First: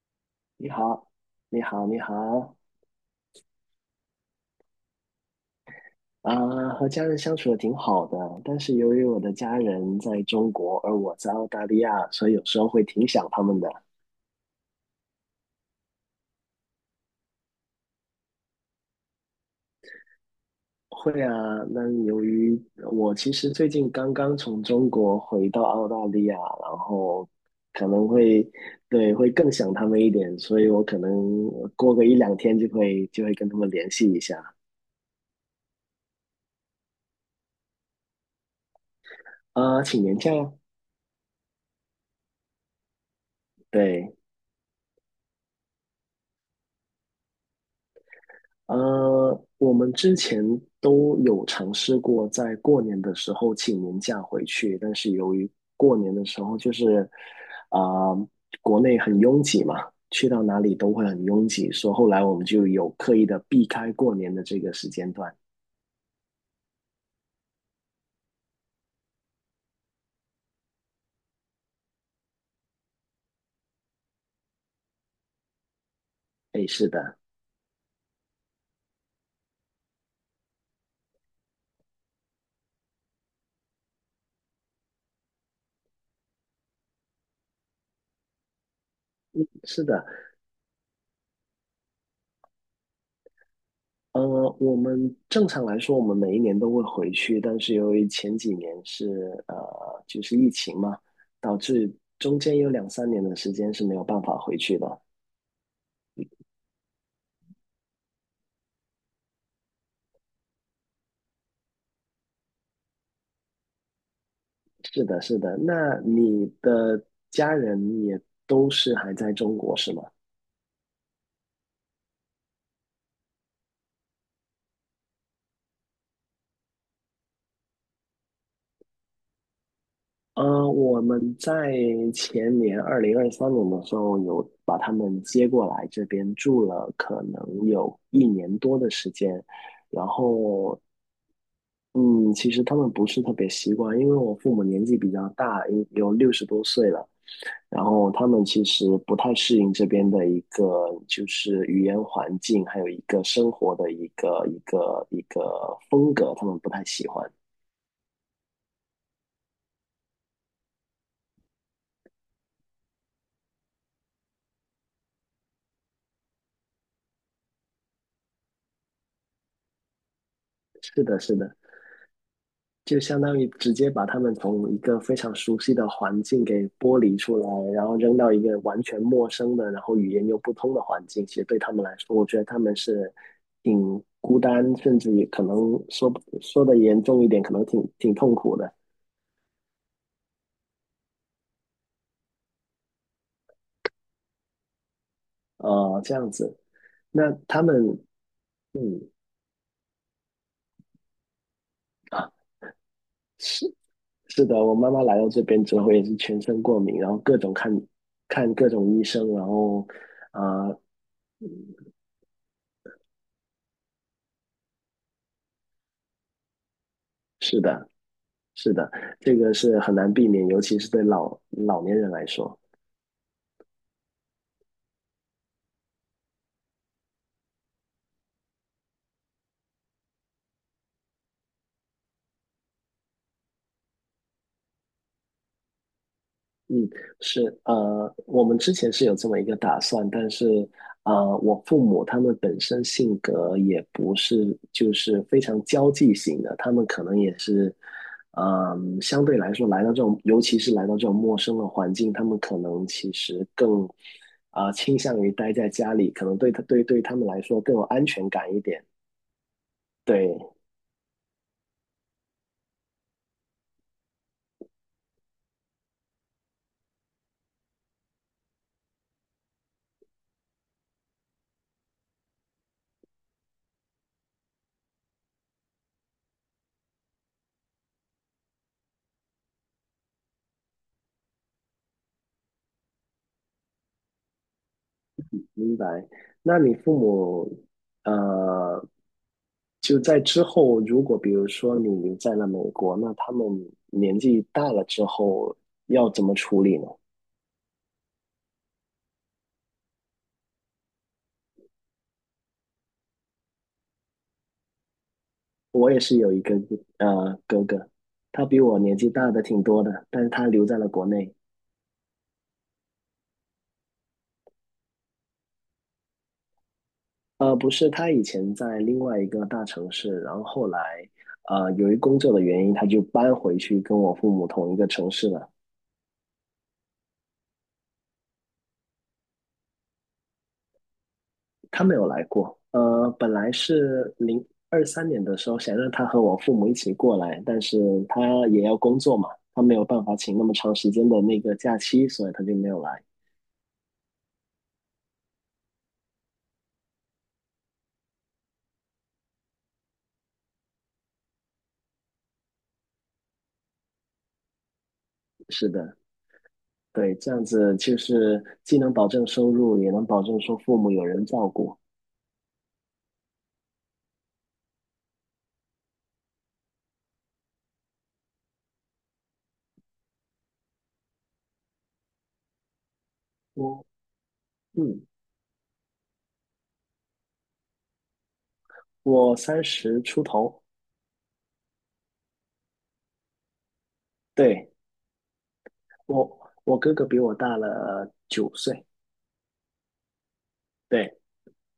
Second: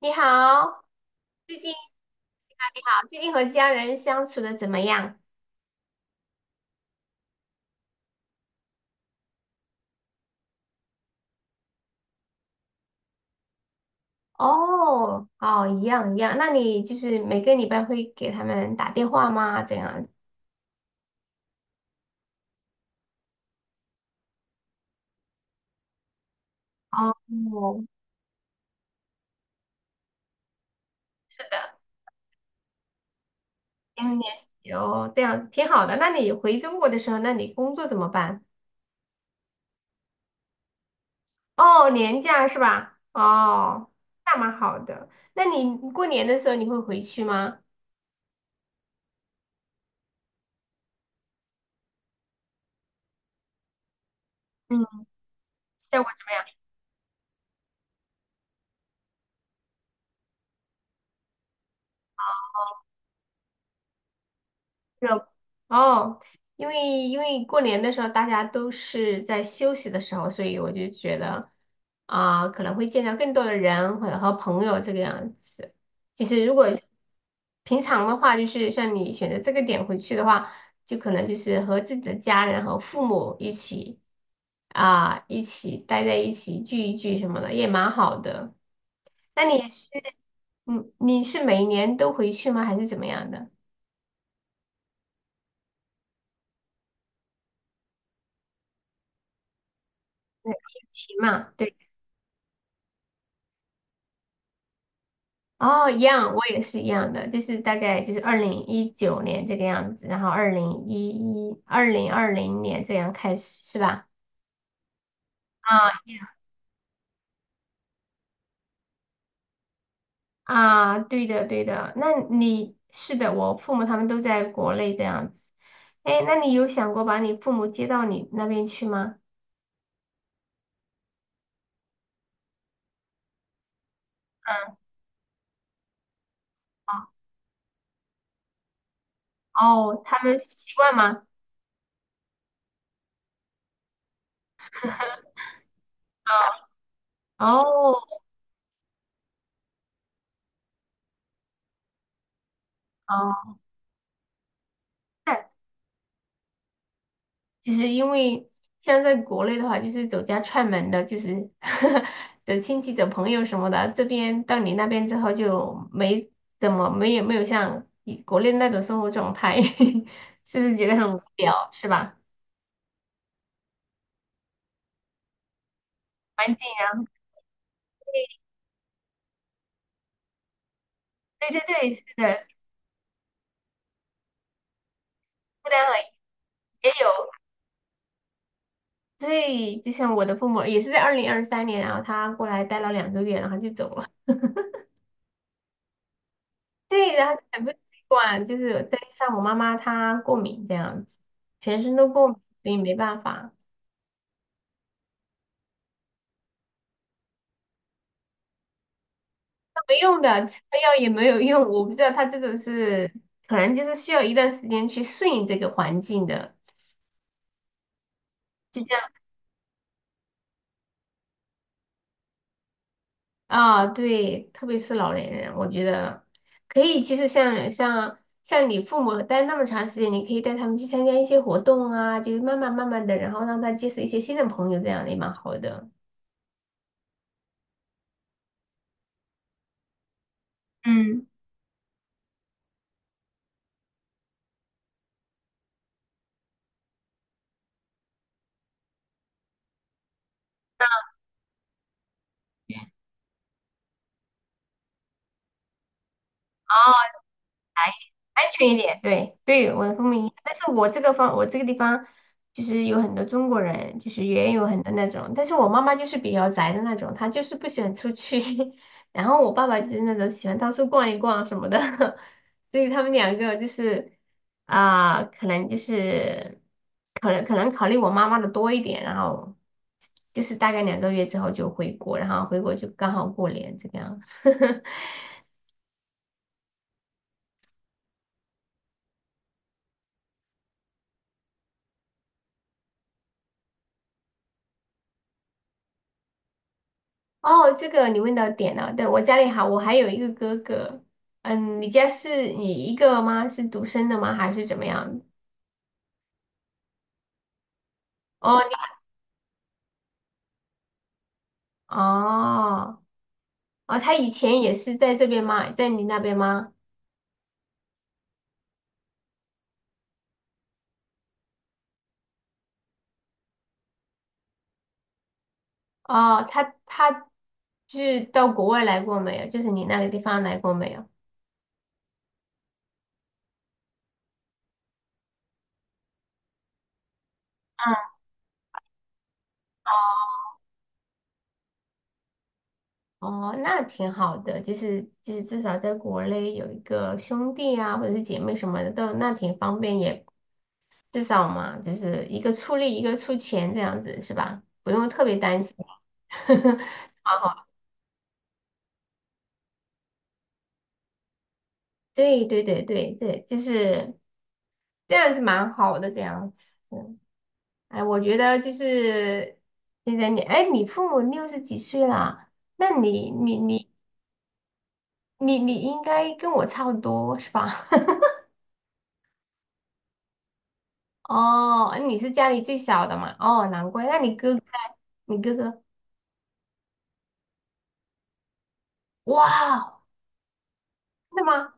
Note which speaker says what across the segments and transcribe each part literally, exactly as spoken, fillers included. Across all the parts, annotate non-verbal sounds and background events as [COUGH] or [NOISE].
Speaker 1: 你
Speaker 2: 你
Speaker 1: 好，
Speaker 2: 好，
Speaker 1: 最
Speaker 2: 你
Speaker 1: 近你
Speaker 2: 好，你好，
Speaker 1: 好，你好，最近和家人相处的怎么样？
Speaker 2: 啊、和家人相处的挺好的，但是由于我的家人在中国，而我在澳大利亚，所以有时候会挺想他们的。
Speaker 1: 哦，哦，一样一样。那你就是每个礼拜会给他们打电话吗？这样？
Speaker 2: 会啊，那由于我其实最近刚刚从中国回到澳大利亚，然
Speaker 1: 哦，
Speaker 2: 后可能会，对，会更想他们一点，所以我可能过个一两天就会就会跟他们联系
Speaker 1: 两
Speaker 2: 一
Speaker 1: 年。
Speaker 2: 下。
Speaker 1: 哦，这样挺好的。那你回中国的时候，那你工作怎么办？
Speaker 2: 啊、请年假呀，
Speaker 1: 哦，年假是吧？哦，
Speaker 2: 对。
Speaker 1: 那蛮好的。那你过年的时候你会回去吗？
Speaker 2: 呃，我们之前都有尝试过在过年的时候请年假回去，但
Speaker 1: 嗯。
Speaker 2: 是由于过年的时候就是，啊、国内很拥挤嘛，去到哪里都会很拥挤，所以后来我们就有刻意的避开过年的这个时间
Speaker 1: 热。
Speaker 2: 段。
Speaker 1: 哦，因为因为过年的时候大家都是在休息的时候，所以我就觉得啊、可能会见到更多的人或者和朋友这个样子。其实如果
Speaker 2: 哎，是的，
Speaker 1: 平常的话，就是像你选择这个点回去的话，就可能就是和自己的家人和父母一起啊、一起待在一起聚一聚什么的，也蛮好的。那你
Speaker 2: 是
Speaker 1: 是
Speaker 2: 的，
Speaker 1: 嗯，你是每年都回去吗？还是怎么样的？
Speaker 2: 呃，我们正常来说，我们每一年都会回去，但是由于前几年是呃，就是疫
Speaker 1: 对，
Speaker 2: 情
Speaker 1: 疫
Speaker 2: 嘛，
Speaker 1: 情嘛，
Speaker 2: 导
Speaker 1: 对。
Speaker 2: 致中间有两三年的时间是没有办法回去的。
Speaker 1: 哦，一样，我也是一样的，就是大概就是二零一九年这个样子，然后二零一一、二零二零年这样开始，是吧？
Speaker 2: 是的，是的。
Speaker 1: 啊
Speaker 2: 那你的家人也都是还在中国是吗？
Speaker 1: 啊，对的对的，那你是的，我父母他们都在国内这样子。哎，那你有想过把你父母接到你那边去吗？
Speaker 2: 呃，我们在前年二零二三年的时候，有
Speaker 1: 嗯，
Speaker 2: 把他们接过来这边住了，可能有一年多的时间。
Speaker 1: 哦，
Speaker 2: 然
Speaker 1: 他们习
Speaker 2: 后，
Speaker 1: 惯吗？
Speaker 2: 嗯，其实他们不是特别习惯，因为我父母年纪比较大，有有六十多岁了。然
Speaker 1: 哦
Speaker 2: 后他们其实不太适应这边的一个就是语言环境，还有一个生
Speaker 1: 哦，
Speaker 2: 活的一个一个一个风格，他们不太喜欢。
Speaker 1: 就是因为像在国内的话，就是走家串门的，就是 [LAUGHS] 走亲戚、走朋友什么的。这边到你那边之后就没怎么没有没有像以国内那种生活状态，[LAUGHS] 是不是觉得
Speaker 2: 是
Speaker 1: 很
Speaker 2: 的，
Speaker 1: 无
Speaker 2: 是的，
Speaker 1: 聊，是吧？
Speaker 2: 就相当于直接把他们从一个非常熟悉的环境
Speaker 1: 环境
Speaker 2: 给剥
Speaker 1: 啊，
Speaker 2: 离出来，然后扔到一个完全陌生的，然后语言又不通的环境。其实
Speaker 1: 对
Speaker 2: 对
Speaker 1: 对
Speaker 2: 他们
Speaker 1: 对，
Speaker 2: 来
Speaker 1: 是
Speaker 2: 说，我觉得
Speaker 1: 的，
Speaker 2: 他们是挺孤单，甚至也可能
Speaker 1: 负担了
Speaker 2: 说说的
Speaker 1: 也
Speaker 2: 严重一
Speaker 1: 有。
Speaker 2: 点，可能挺挺痛苦的。
Speaker 1: 对，就像我的父母也是在二零二三年啊，然后他过来待了两个月，然后就走了。
Speaker 2: 呃，这样子，
Speaker 1: [LAUGHS] 对，然
Speaker 2: 那
Speaker 1: 后
Speaker 2: 他
Speaker 1: 很不
Speaker 2: 们。
Speaker 1: 习惯，就是再
Speaker 2: 嗯，
Speaker 1: 加上我妈妈她过敏这样子，全身都
Speaker 2: [LAUGHS]
Speaker 1: 过
Speaker 2: 啊，
Speaker 1: 敏，所以没办法。
Speaker 2: 是是的，我妈妈来到这边之后也是全身过敏，然后各种看看各种医生，然后
Speaker 1: 没用的，吃
Speaker 2: 啊、
Speaker 1: 了
Speaker 2: 呃
Speaker 1: 药也没有用。我不知道他这种是，可能就是需要一段时间去适应这个环境的，
Speaker 2: 是的，是
Speaker 1: 就
Speaker 2: 的，
Speaker 1: 这样
Speaker 2: 这个是很难避免，尤其是对老老年人来说。
Speaker 1: 啊，对，特别是老年人，我觉得可以，其实像像像你父母待那么长时间，你可以带他们去参加一些活动啊，就是慢慢慢慢的，然后让他结识一些新的朋友，这样也蛮好的。
Speaker 2: 嗯，是，呃，我们之前是有这么一个打算，但是，
Speaker 1: 嗯。
Speaker 2: 呃，我父母他们本身性格也不是就是非常交际型的，他们可能也是，嗯、相对来说来到这种，尤其是来到这种陌生的环境，他们可能其实更，啊、呃倾向于待在家里，可能对他对
Speaker 1: 好。
Speaker 2: 对他们来说更有安全
Speaker 1: 安
Speaker 2: 感一
Speaker 1: 全一
Speaker 2: 点，
Speaker 1: 点，对对，我的风母一样
Speaker 2: 对。
Speaker 1: 但是我这个方，我这个地方就是有很多中国人，就是也有很多那种，但是我妈妈就是比较宅的那种，她就是不喜欢出去，[LAUGHS] 然后我爸爸就是那种喜欢到处逛一逛什么的，[LAUGHS] 所以他们两个就是啊、可能就是可能可能考虑我妈妈的多一点，然后就是大概两个月之后就回国，然后回国就刚好过年这个样。[LAUGHS] 子。
Speaker 2: 明白。那你父母，呃，就在之后，如果比如说你留在了美国，那他们年纪大了之后要怎么处理呢？
Speaker 1: 哦，这个你问到点了。对，我家里还我还有一个哥哥。嗯，你家是你一个吗？是独生的吗？还是怎么样？
Speaker 2: 我也是有一个呃哥哥，他
Speaker 1: 哦，
Speaker 2: 比
Speaker 1: 你
Speaker 2: 我年纪大的挺多的，但是他留在了国内。
Speaker 1: 哦哦，他以前也是在这边吗？在你那边吗？
Speaker 2: 呃，不是，他以前在另外一个大城市，然后后来，呃，由于工作的原因，他就搬回去跟我父母同一个城市了。
Speaker 1: 哦，他他就是到国外来过没有？就是你那个地方来过没有？
Speaker 2: 他没有来过。呃，本来是零二三年的时候想让他和我父母一起过来，但是
Speaker 1: 嗯，
Speaker 2: 他也要工作嘛，他没有办法请那么长时间的那个假期，所以他就没有来。
Speaker 1: 哦，那挺好的，就是就是至少在国内有一个兄弟啊，或者是姐妹什么的，都那挺方便，也至少嘛，就是一个出力，一个出钱这样子是吧？不用特别担
Speaker 2: 是
Speaker 1: 心。
Speaker 2: 的，
Speaker 1: [LAUGHS]
Speaker 2: 对，这样子就是既能保证收入，也能保证说父母有人照顾。
Speaker 1: 对对对对对，就是这样子蛮好的这样子。嗯。哎，我觉得就是现在你，哎，你父母六十几岁了，那你你
Speaker 2: 我
Speaker 1: 你
Speaker 2: 嗯，
Speaker 1: 你你应该跟我差不多是吧？
Speaker 2: 我三十出头，
Speaker 1: [LAUGHS] 哦，你是家里最小的嘛？哦，难怪。那你哥哥，
Speaker 2: 对，
Speaker 1: 你哥哥，
Speaker 2: 我我哥哥比我大了九岁，
Speaker 1: 哇，
Speaker 2: 对，
Speaker 1: 真的吗？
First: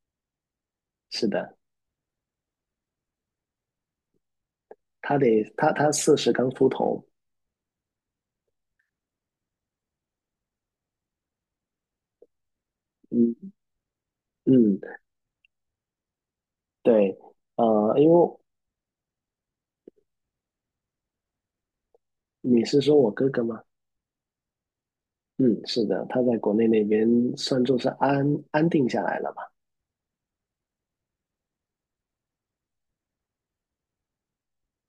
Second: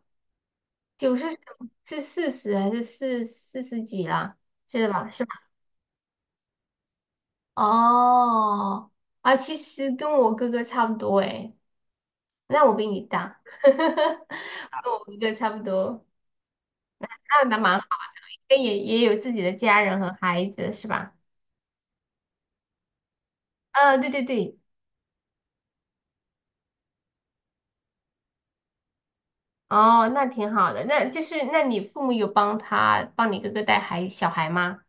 Speaker 1: 九
Speaker 2: 是
Speaker 1: 十九，
Speaker 2: 的，
Speaker 1: 是四十还是四四十几啦？是吧？
Speaker 2: 他
Speaker 1: 是吧？
Speaker 2: 得他他四十刚出头，
Speaker 1: 哦，啊，其实跟我哥哥差不多诶，那我比你大，
Speaker 2: 嗯
Speaker 1: [LAUGHS]
Speaker 2: 嗯，
Speaker 1: 跟我哥哥差不多，
Speaker 2: 对，
Speaker 1: 那那蛮好，
Speaker 2: 呃，因为
Speaker 1: 也也有自己的家人和孩子是吧？
Speaker 2: 你是说我哥哥吗？
Speaker 1: 呃，对对对，
Speaker 2: 嗯，是的，他在国内那边算作是安安定下来了吧？
Speaker 1: 哦，那挺好的，那就是那你父母有帮他帮你哥哥带孩小孩吗？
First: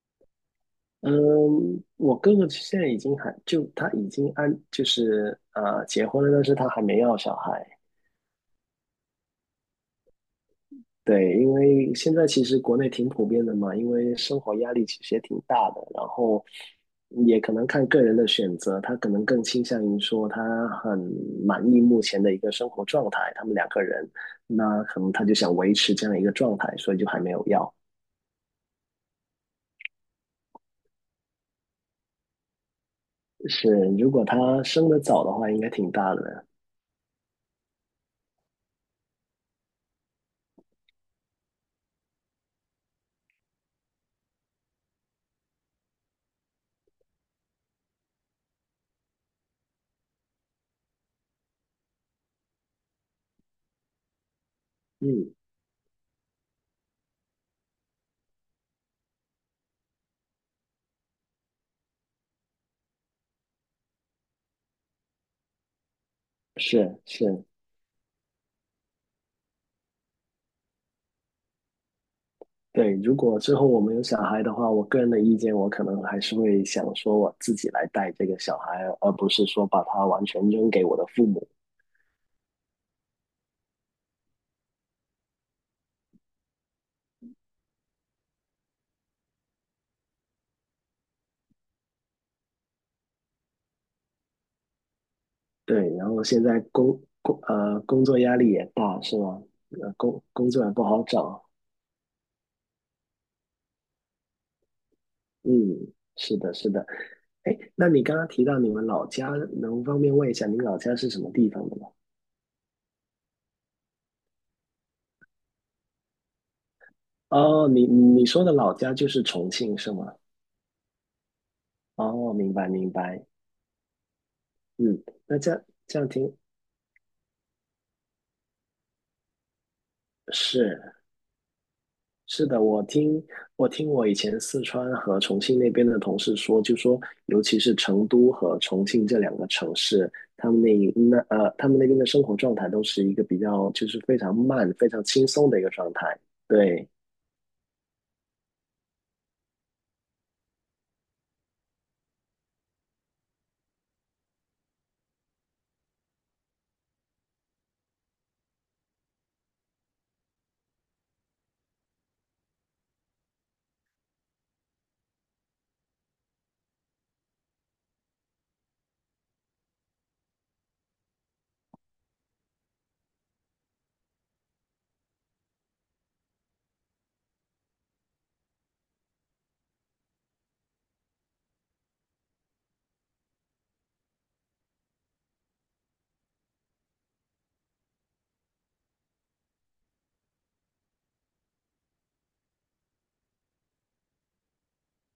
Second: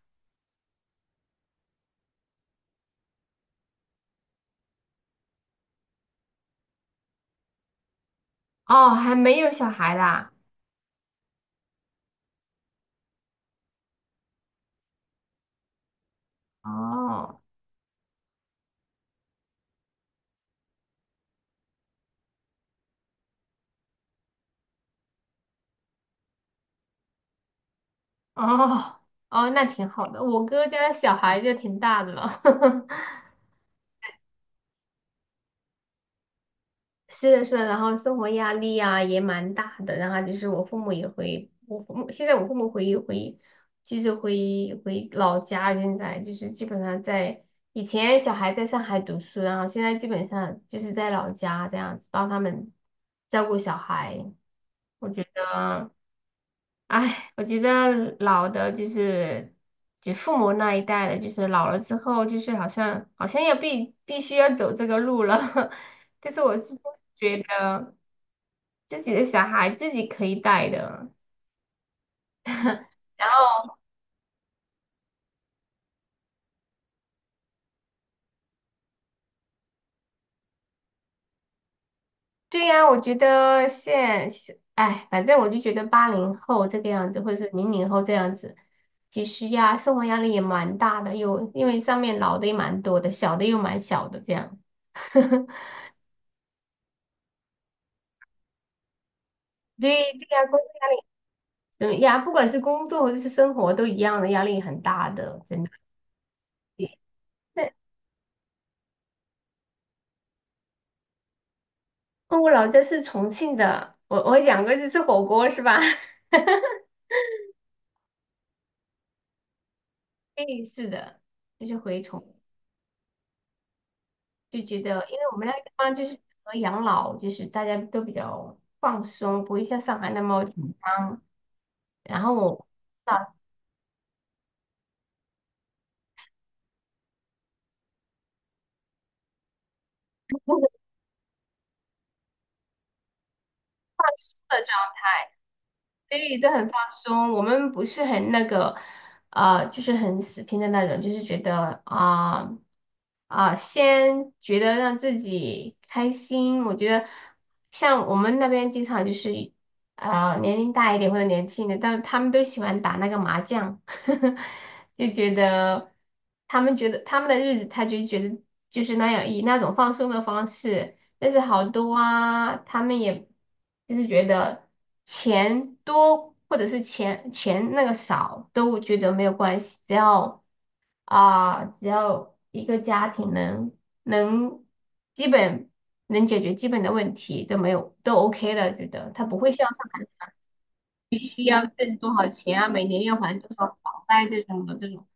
Speaker 2: 嗯，我哥哥现在已经还就他已经安就是呃结婚了，但是他还没要小孩。
Speaker 1: 哦，还没有小孩啦。
Speaker 2: 对，因为现在其实国内挺普遍的嘛，因为生活压力其实也挺大的，然后也
Speaker 1: 哦，
Speaker 2: 可能看个人的选择，他可能更倾向于说他很满意目前的一个生活状态，他们两个人，那可能他就想维持这样一个状态，所以就还没有要。
Speaker 1: 哦哦，那挺好的。我哥家小孩就挺大的了，[LAUGHS]
Speaker 2: 是，如果他生的早的话，应该挺大的。
Speaker 1: 是的，是的，然后生活压力啊也蛮大的。然后就是我父母也会，我父母现在我父母回回就是回回老家，现在就是基本上在以前小孩在上海读书，然后现在基本上就是在老家这样子帮他们照顾小孩。我觉
Speaker 2: 嗯，
Speaker 1: 得。哎，我觉得老的就是就父母那一代的，就是老了之后，就是好像好像要必必须要走这个路了。[LAUGHS] 但是我是
Speaker 2: 是
Speaker 1: 觉
Speaker 2: 是，
Speaker 1: 得自己的小孩自己可以带的。
Speaker 2: 对，如
Speaker 1: [LAUGHS] 然
Speaker 2: 果之后
Speaker 1: 后，
Speaker 2: 我们有小孩的话，我个人的意见，我可能还是会想说我自己来带这个小孩，而不是说把他完全扔给我的父母。
Speaker 1: 对呀，我觉得现现哎，反正我就觉得八零后这个样子，或者是零零后这样子，其实呀，生活压力也蛮大的，又因为上面老的也蛮多的，小的又蛮小的这样。[LAUGHS]
Speaker 2: 对，然后现在工工呃工作压力也大，是吗？呃，
Speaker 1: 对
Speaker 2: 工
Speaker 1: 对呀，
Speaker 2: 工作也不好找。
Speaker 1: 嗯呀，不管是工作或者是生活都一样的，压力很大的，
Speaker 2: 嗯，
Speaker 1: 真的。
Speaker 2: 是的，是的。哎，
Speaker 1: 那
Speaker 2: 那你刚刚提到你们老家，能方便问一下你老家是什么地方的吗？
Speaker 1: 哦，我老家是重庆的，我我讲过去吃火锅是吧？[LAUGHS]
Speaker 2: 哦，你你说的老家就是重庆是吗？
Speaker 1: 对，是的，就是回
Speaker 2: 哦，
Speaker 1: 重
Speaker 2: 明白明白。
Speaker 1: 就觉
Speaker 2: 嗯，
Speaker 1: 得，因为我
Speaker 2: 那
Speaker 1: 们
Speaker 2: 这
Speaker 1: 那个
Speaker 2: 样
Speaker 1: 地方
Speaker 2: 这
Speaker 1: 就
Speaker 2: 样
Speaker 1: 是适
Speaker 2: 听
Speaker 1: 合养老，就是大家都比较放松，不会像上海那么紧
Speaker 2: 是。
Speaker 1: 张。然后
Speaker 2: 是的，
Speaker 1: 我
Speaker 2: 我听
Speaker 1: 啊，
Speaker 2: 我听我以前四川和重庆那边的同事说，就说尤其是成都和重庆这两个城市，他们那
Speaker 1: [LAUGHS]
Speaker 2: 那呃，他们那边的生活状态都是一个比较就是非常慢、非常轻松的一个状态。
Speaker 1: 对，都很放
Speaker 2: 对，
Speaker 1: 松。我们不是很那个，呃，就是很死拼的那种，就是觉得啊啊、先觉得让自己开心。我觉得像我们那边经常就是啊、年龄大一点或者年轻的，但是他们都喜欢打那个麻将，[LAUGHS] 就觉得他们觉得他们的日子，他就觉得就是那样以那种放松的方式。但是好多啊，他们也就是觉得钱多或者是钱钱那个少都觉得没有关系，只要啊、只要一个家庭能能基本能解决基本的问题都没有都 OK 的，觉得他不会像上海需要挣多少钱啊，每年要还多少房贷这种的这种，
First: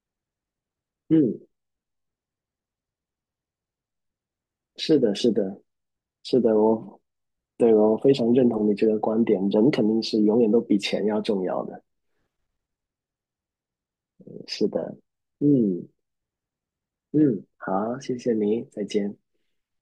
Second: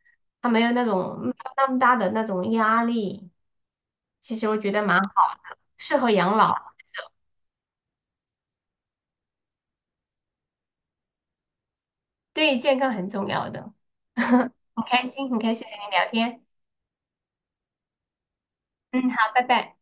Speaker 1: 他没有那种没有
Speaker 2: 嗯，
Speaker 1: 那么大的那种压力，其实我觉得蛮
Speaker 2: 是的，是
Speaker 1: 好的，
Speaker 2: 的，
Speaker 1: 适合养
Speaker 2: 是的哦，
Speaker 1: 老。
Speaker 2: 我对我非常认同你这个观点，人肯定是永远都比钱要重要的。
Speaker 1: 对健康很重要的。[LAUGHS]
Speaker 2: 是
Speaker 1: 很
Speaker 2: 的，
Speaker 1: 开心，很开心和
Speaker 2: 嗯
Speaker 1: 你聊天。
Speaker 2: 嗯，好，谢谢你，再
Speaker 1: 嗯，
Speaker 2: 见。
Speaker 1: 好，拜拜。